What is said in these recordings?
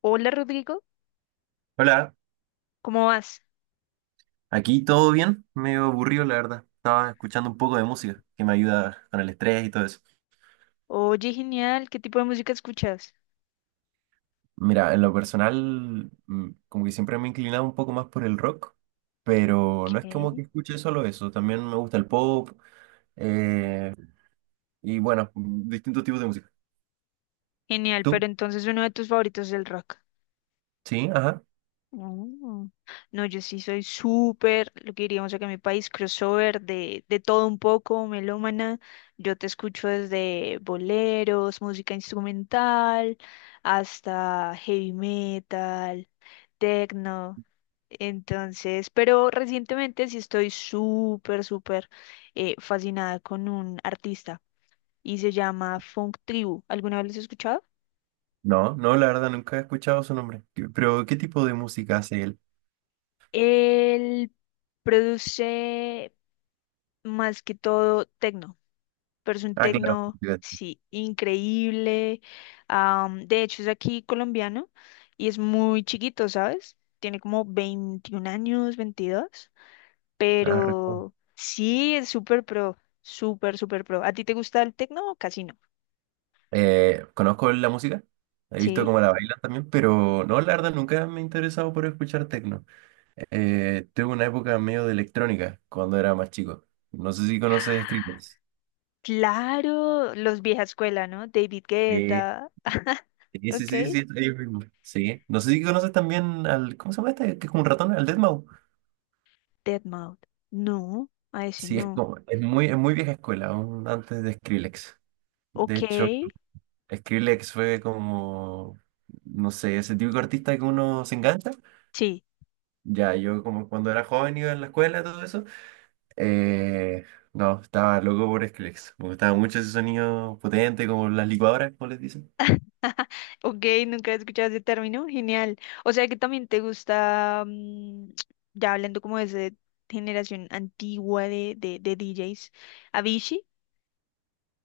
Hola Rodrigo, Hola, ¿cómo vas? aquí todo bien, medio aburrido la verdad. Estaba escuchando un poco de música que me ayuda con el estrés y todo eso. Oye, genial, ¿qué tipo de música escuchas? Mira, en lo personal, como que siempre me he inclinado un poco más por el rock, pero no es como ¿Qué? que escuche solo eso, también me gusta el pop eh, y bueno, distintos tipos de música. Genial, pero ¿Tú? entonces uno de tus favoritos es el rock. Sí, ajá. No, no, yo sí soy súper, lo que diríamos acá en mi país, crossover de todo un poco, melómana. Yo te escucho desde boleros, música instrumental, hasta heavy metal, techno. Entonces, pero recientemente sí estoy súper, súper, fascinada con un artista y se llama Funk Tribu. ¿Alguna vez lo has escuchado? No, no, la verdad nunca he escuchado su nombre. Pero ¿qué tipo de música hace él? Él produce más que todo tecno, pero es un Ah, claro. tecno, sí, increíble. De hecho, es aquí colombiano y es muy chiquito, ¿sabes? Tiene como 21 años, 22, Ah, pero sí, es súper pro, súper, súper pro. ¿A ti te gusta el tecno o casi no? Conozco la música, he visto Sí. cómo la Ujú. Bailan también, pero no, la verdad nunca me he interesado por escuchar techno. Tuve una época medio de electrónica cuando era más chico. No sé si conoces Skrillex. Claro, los vieja escuela, ¿no? David Sí, Guetta, sí, sí, ok. sí, sí, ellos mismos. Sí. No sé si conoces también al, ¿cómo se llama este? Que es como un ratón, al deadmau. Dead Mode. No, a ese Sí, es no. como, es muy vieja escuela, aún antes de Skrillex. De Ok, hecho, Skrillex fue como, no sé, ese típico artista que uno se engancha. sí. Ya, yo como cuando era joven iba en la escuela, todo eso. eh, no, estaba loco por Skrillex. Me gustaba mucho ese sonido potente, como las licuadoras, como les dicen. Ok, nunca he escuchado ese término, genial. O sea que también te gusta, ya hablando como de esa generación antigua de DJs, Avicii.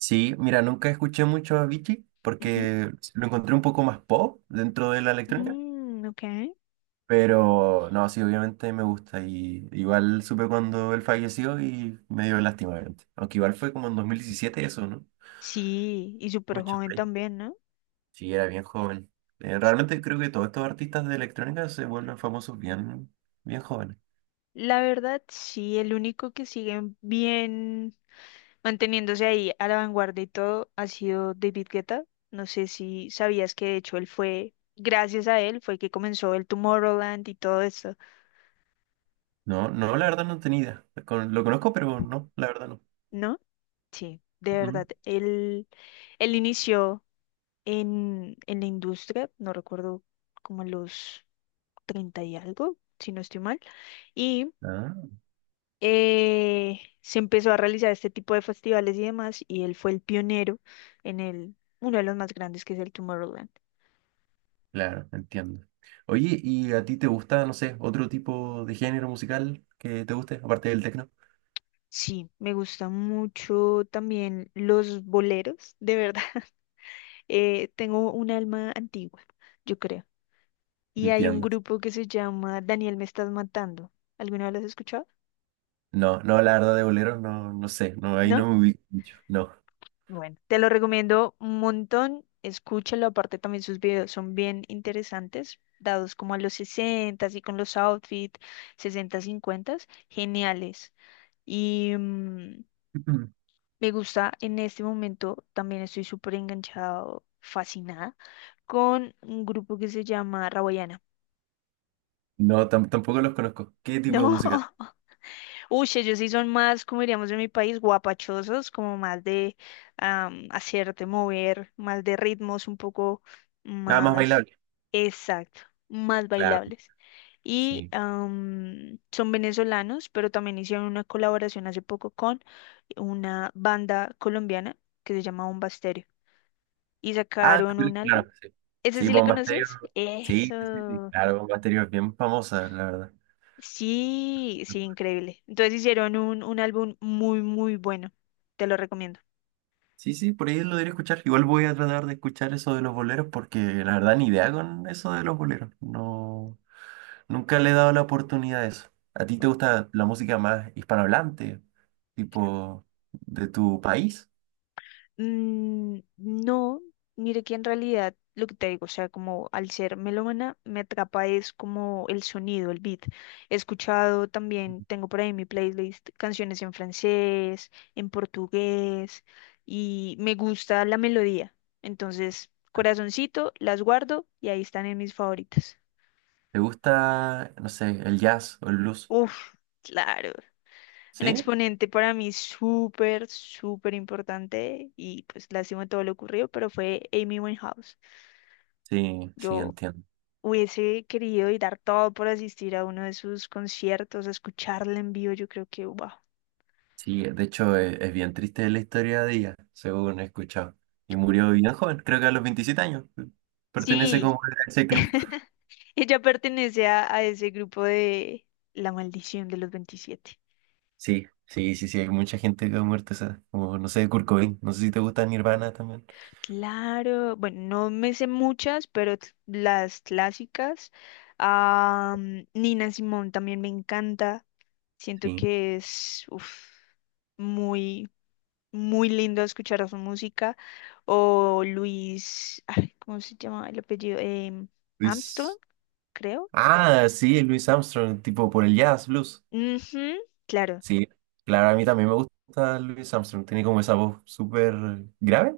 Sí, mira, nunca escuché mucho a Avicii Ujú. porque lo encontré un poco más pop dentro de la electrónica. Mm, ok. Pero no, sí, obviamente me gusta. Y igual supe cuando él falleció y me dio lástima, obviamente. Aunque igual fue como en 2017 eso, ¿no? Sí, y súper Mucho. joven también, ¿no? Sí, era bien joven. Realmente creo que todos estos artistas de electrónica se vuelven famosos bien, bien jóvenes. La verdad, sí, el único que sigue bien manteniéndose ahí a la vanguardia y todo ha sido David Guetta. No sé si sabías que de hecho él fue, gracias a él, fue que comenzó el Tomorrowland y todo eso, No, no, la verdad no tenía idea. Lo conozco, pero no, la verdad no. ¿no? Sí, de Ujú. verdad. Él inició en la industria, no recuerdo como a los 30 y algo, si no estoy mal, y Ah, se empezó a realizar este tipo de festivales y demás, y él fue el pionero en el, uno de los más grandes que es el Tomorrowland. claro, entiendo. Oye, ¿y a ti te gusta, no sé, otro tipo de género musical que te guste, aparte del tecno? Sí, me gustan mucho también los boleros, de verdad. Tengo un alma antigua, yo creo. Y hay un Entiendo. grupo que se llama Daniel Me Estás Matando. ¿Alguna vez lo has escuchado? No, no, la verdad de boleros no, no sé, no, ahí ¿No? no me ubico mucho, no. Bueno, te lo recomiendo un montón. Escúchalo, aparte también sus videos son bien interesantes, dados como a los 60 y con los outfits 60 50, geniales. Y me gusta en este momento, también estoy súper enganchado, fascinada, con un grupo que se llama Rawayana. No, tampoco los conozco. ¿Qué tipo de No. música? Uy, sí, ellos sí son más, como diríamos en mi país, guapachosos, como más de hacerte mover, más de ritmos un poco Ah, más más, bailable. exacto, más Claro, bailables. Y sí. Son venezolanos, pero también hicieron una colaboración hace poco con una banda colombiana que se llama Bomba Estéreo y Ah, sacaron sí, un álbum. claro que sí. ¿Ese Sí, sí le Bomba Estéreo. conoces? Sí, sí, sí, sí, Eso. claro, Bomba Estéreo es bien famosa, la verdad. Sí, sí, increíble. Entonces hicieron un álbum muy, muy bueno. Te lo recomiendo. Sí, sí, por ahí lo debería escuchar. Igual voy a tratar de escuchar eso de los boleros porque la verdad ni idea con eso de los boleros. No, nunca le he dado la oportunidad a eso. ¿A ti te gusta la música más hispanohablante, tipo de tu país? Mm, no, mire que en realidad lo que te digo, o sea, como al ser melómana, me atrapa es como el sonido, el beat. He escuchado también, tengo por ahí en mi playlist canciones en francés, en portugués, y me gusta la melodía. Entonces, corazoncito, las guardo y ahí están en mis favoritas. ¿Te gusta, no sé, el jazz o el blues? Uf, claro. Un ¿Sí? exponente para mí súper, súper importante y pues lástima todo lo ocurrido, pero fue Amy Winehouse. Sí, sí, Yo entiendo. hubiese querido y dar todo por asistir a uno de sus conciertos, a escucharla en vivo, yo creo que, wow. Sí, de hecho es bien triste la historia de ella, según he escuchado. Y murió bien joven, creo que a los 27 años. Pertenece como Sí, a ese club. ella pertenece a ese grupo de La Maldición de los 27. Sí, sí, sí, sí, hay mucha gente que ha muerto esa, como no sé, Kurt Cobain, no sé si te gusta Nirvana también. Claro, bueno, no me sé muchas, pero t- las clásicas. Ah, Nina Simone también me encanta. Siento Sí, que es uf, muy, muy lindo escuchar su música. O Luis, ay, ¿cómo se llama el apellido? Armstrong, Luis. creo. Ah, sí, Luis Armstrong, tipo por el jazz, blues. Ujú, claro, Sí, claro, a mí también me gusta Luis Armstrong, tiene como esa voz súper grave.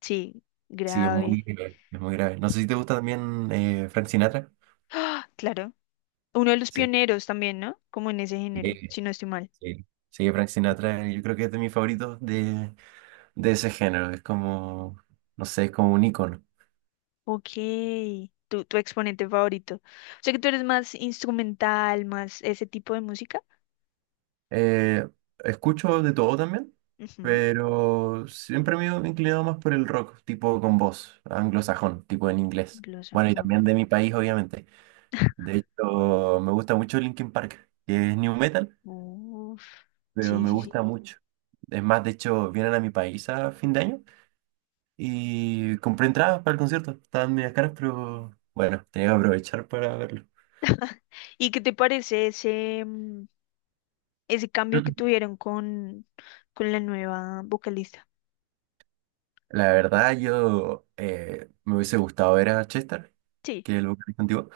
sí, Sí, es muy grave. grave, es muy grave. No sé si te gusta también Frank Sinatra. ¡Ah! Claro. Uno de los Sí. pioneros también, ¿no? Como en ese género, eh, si no estoy mal. sí, sí, Frank Sinatra, yo creo que es de mis favoritos de ese género. Es como, no sé, es como un ícono. Ok, tu exponente favorito. O sea que tú eres más instrumental, más ese tipo de música. Eh, escucho de todo también, Ujú, pero siempre me he inclinado más por el rock, tipo con voz, anglosajón, tipo en inglés. Bueno, y Anglosajón. también de mi país, obviamente. De hecho, me gusta mucho Linkin Park, que es new metal, Uf, pero sí, me sí, gusta sí. mucho. Es más, de hecho, vienen a mi país a fin de año. Y compré entradas para el concierto. Estaban medias caras, pero bueno, tenía que aprovechar para verlo. ¿Y qué te parece ese, ese cambio que tuvieron con la nueva vocalista? La verdad, yo me hubiese gustado ver a Chester, Sí, que es el vocalista antiguo,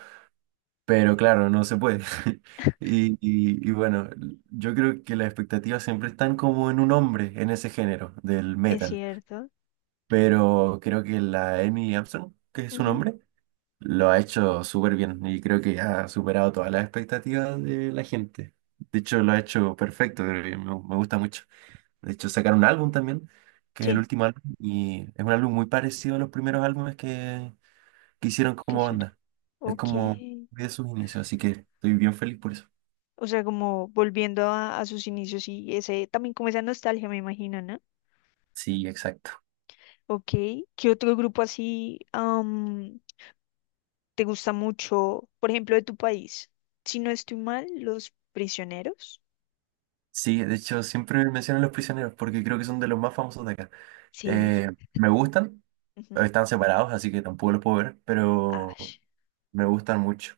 pero claro, no se puede. Y bueno, yo creo que las expectativas siempre están como en un hombre, en ese género del es metal, cierto. pero creo que la Amy Armstrong, que es su Ujú, nombre, lo ha hecho súper bien y creo que ha superado todas las expectativas de la gente. De hecho, lo ha hecho perfecto, creo que me gusta mucho. De hecho, sacaron un álbum también, que es el sí, último álbum, y es un álbum muy parecido a los primeros álbumes que hicieron como quisiera. banda. Es Ok. como de sus inicios, así que estoy bien feliz por eso. O sea, como volviendo a sus inicios y ese, también como esa nostalgia, me imagino, ¿no? Sí, exacto. Ok. ¿Qué otro grupo así te gusta mucho? Por ejemplo, de tu país. Si no estoy mal, Los Prisioneros. Sí, de hecho, siempre menciono a Los Prisioneros porque creo que son de los más famosos de acá. Sí. Eh, me gustan, Ujú, están separados, así que tampoco los puedo ver, pero ash. me gustan mucho.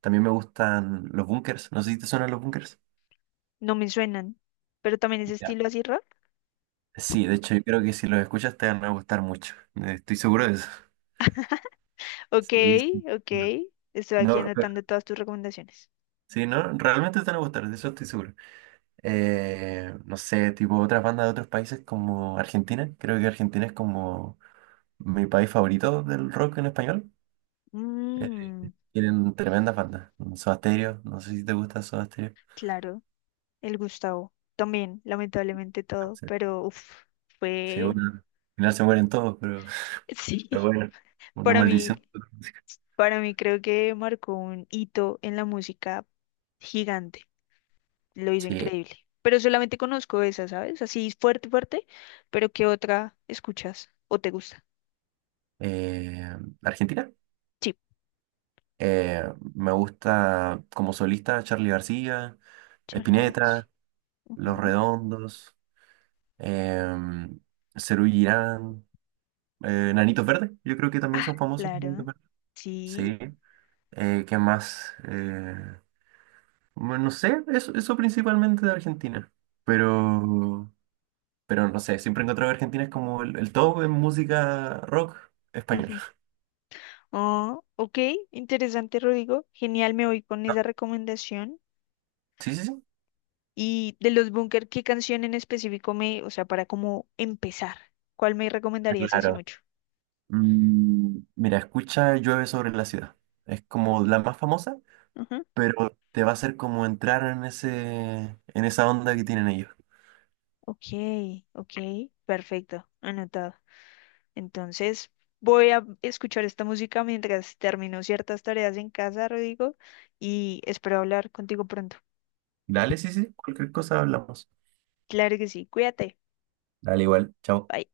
También me gustan los bunkers. No sé si te suenan los bunkers. No me suenan, pero también ese Ya. estilo así Sí, de hecho, yo creo que si los escuchas te van a gustar mucho. Estoy seguro de eso. ok, Sí, sí. ok. Estoy aquí No, pero- anotando todas tus recomendaciones. sí, no, realmente te van a gustar, de eso estoy seguro. No sé, tipo otras bandas de otros países como Argentina. Creo que Argentina es como mi país favorito del rock en español. Eh, Mm, tienen tremendas bandas. Soda Stereo, no sé si te gusta Soda Stereo. claro, el Gustavo. También, lamentablemente todo, Sí, pero uf, sí, fue, bueno, al final se mueren todos, pero sí, bueno, una para maldición. mí, para mí creo que marcó un hito en la música gigante. Lo hizo Sí, increíble. Pero solamente conozco esa, ¿sabes? Así fuerte, fuerte, pero ¿qué otra escuchas o te gusta? eh, Argentina. Sí, Eh, me gusta como solista Charly García, Charlie García. Spinetta, Los Ujú. Redondos, em, Serú Girán, Nanitos Verdes, yo creo que también Ah, son famosos. Nanitos claro, Verdes. sí. Sí, ¿qué más? Bueno, no sé, eso principalmente de Argentina, pero, pero no sé, siempre he encontrado que Argentina es como el top en música rock español. Oh, ok, interesante, Rodrigo. Genial, me voy con ¿No? esa recomendación. Sí, sí, sí. Y de los Bunker, ¿qué canción en específico me, o sea, para cómo empezar? ¿Cuál me recomendarías así Claro. mucho? Mm, mira, escucha Llueve sobre la ciudad. Es como la más famosa, Ujú. pero te va a hacer como entrar en ese, en esa onda que tienen ellos. Ok, ok, perfecto, anotado. Entonces, voy a escuchar esta música mientras termino ciertas tareas en casa, Rodrigo, y espero hablar contigo pronto. Dale, sí, sí, cualquier cosa hablamos. Claro que sí, cuídate. Dale igual, chao. Bye.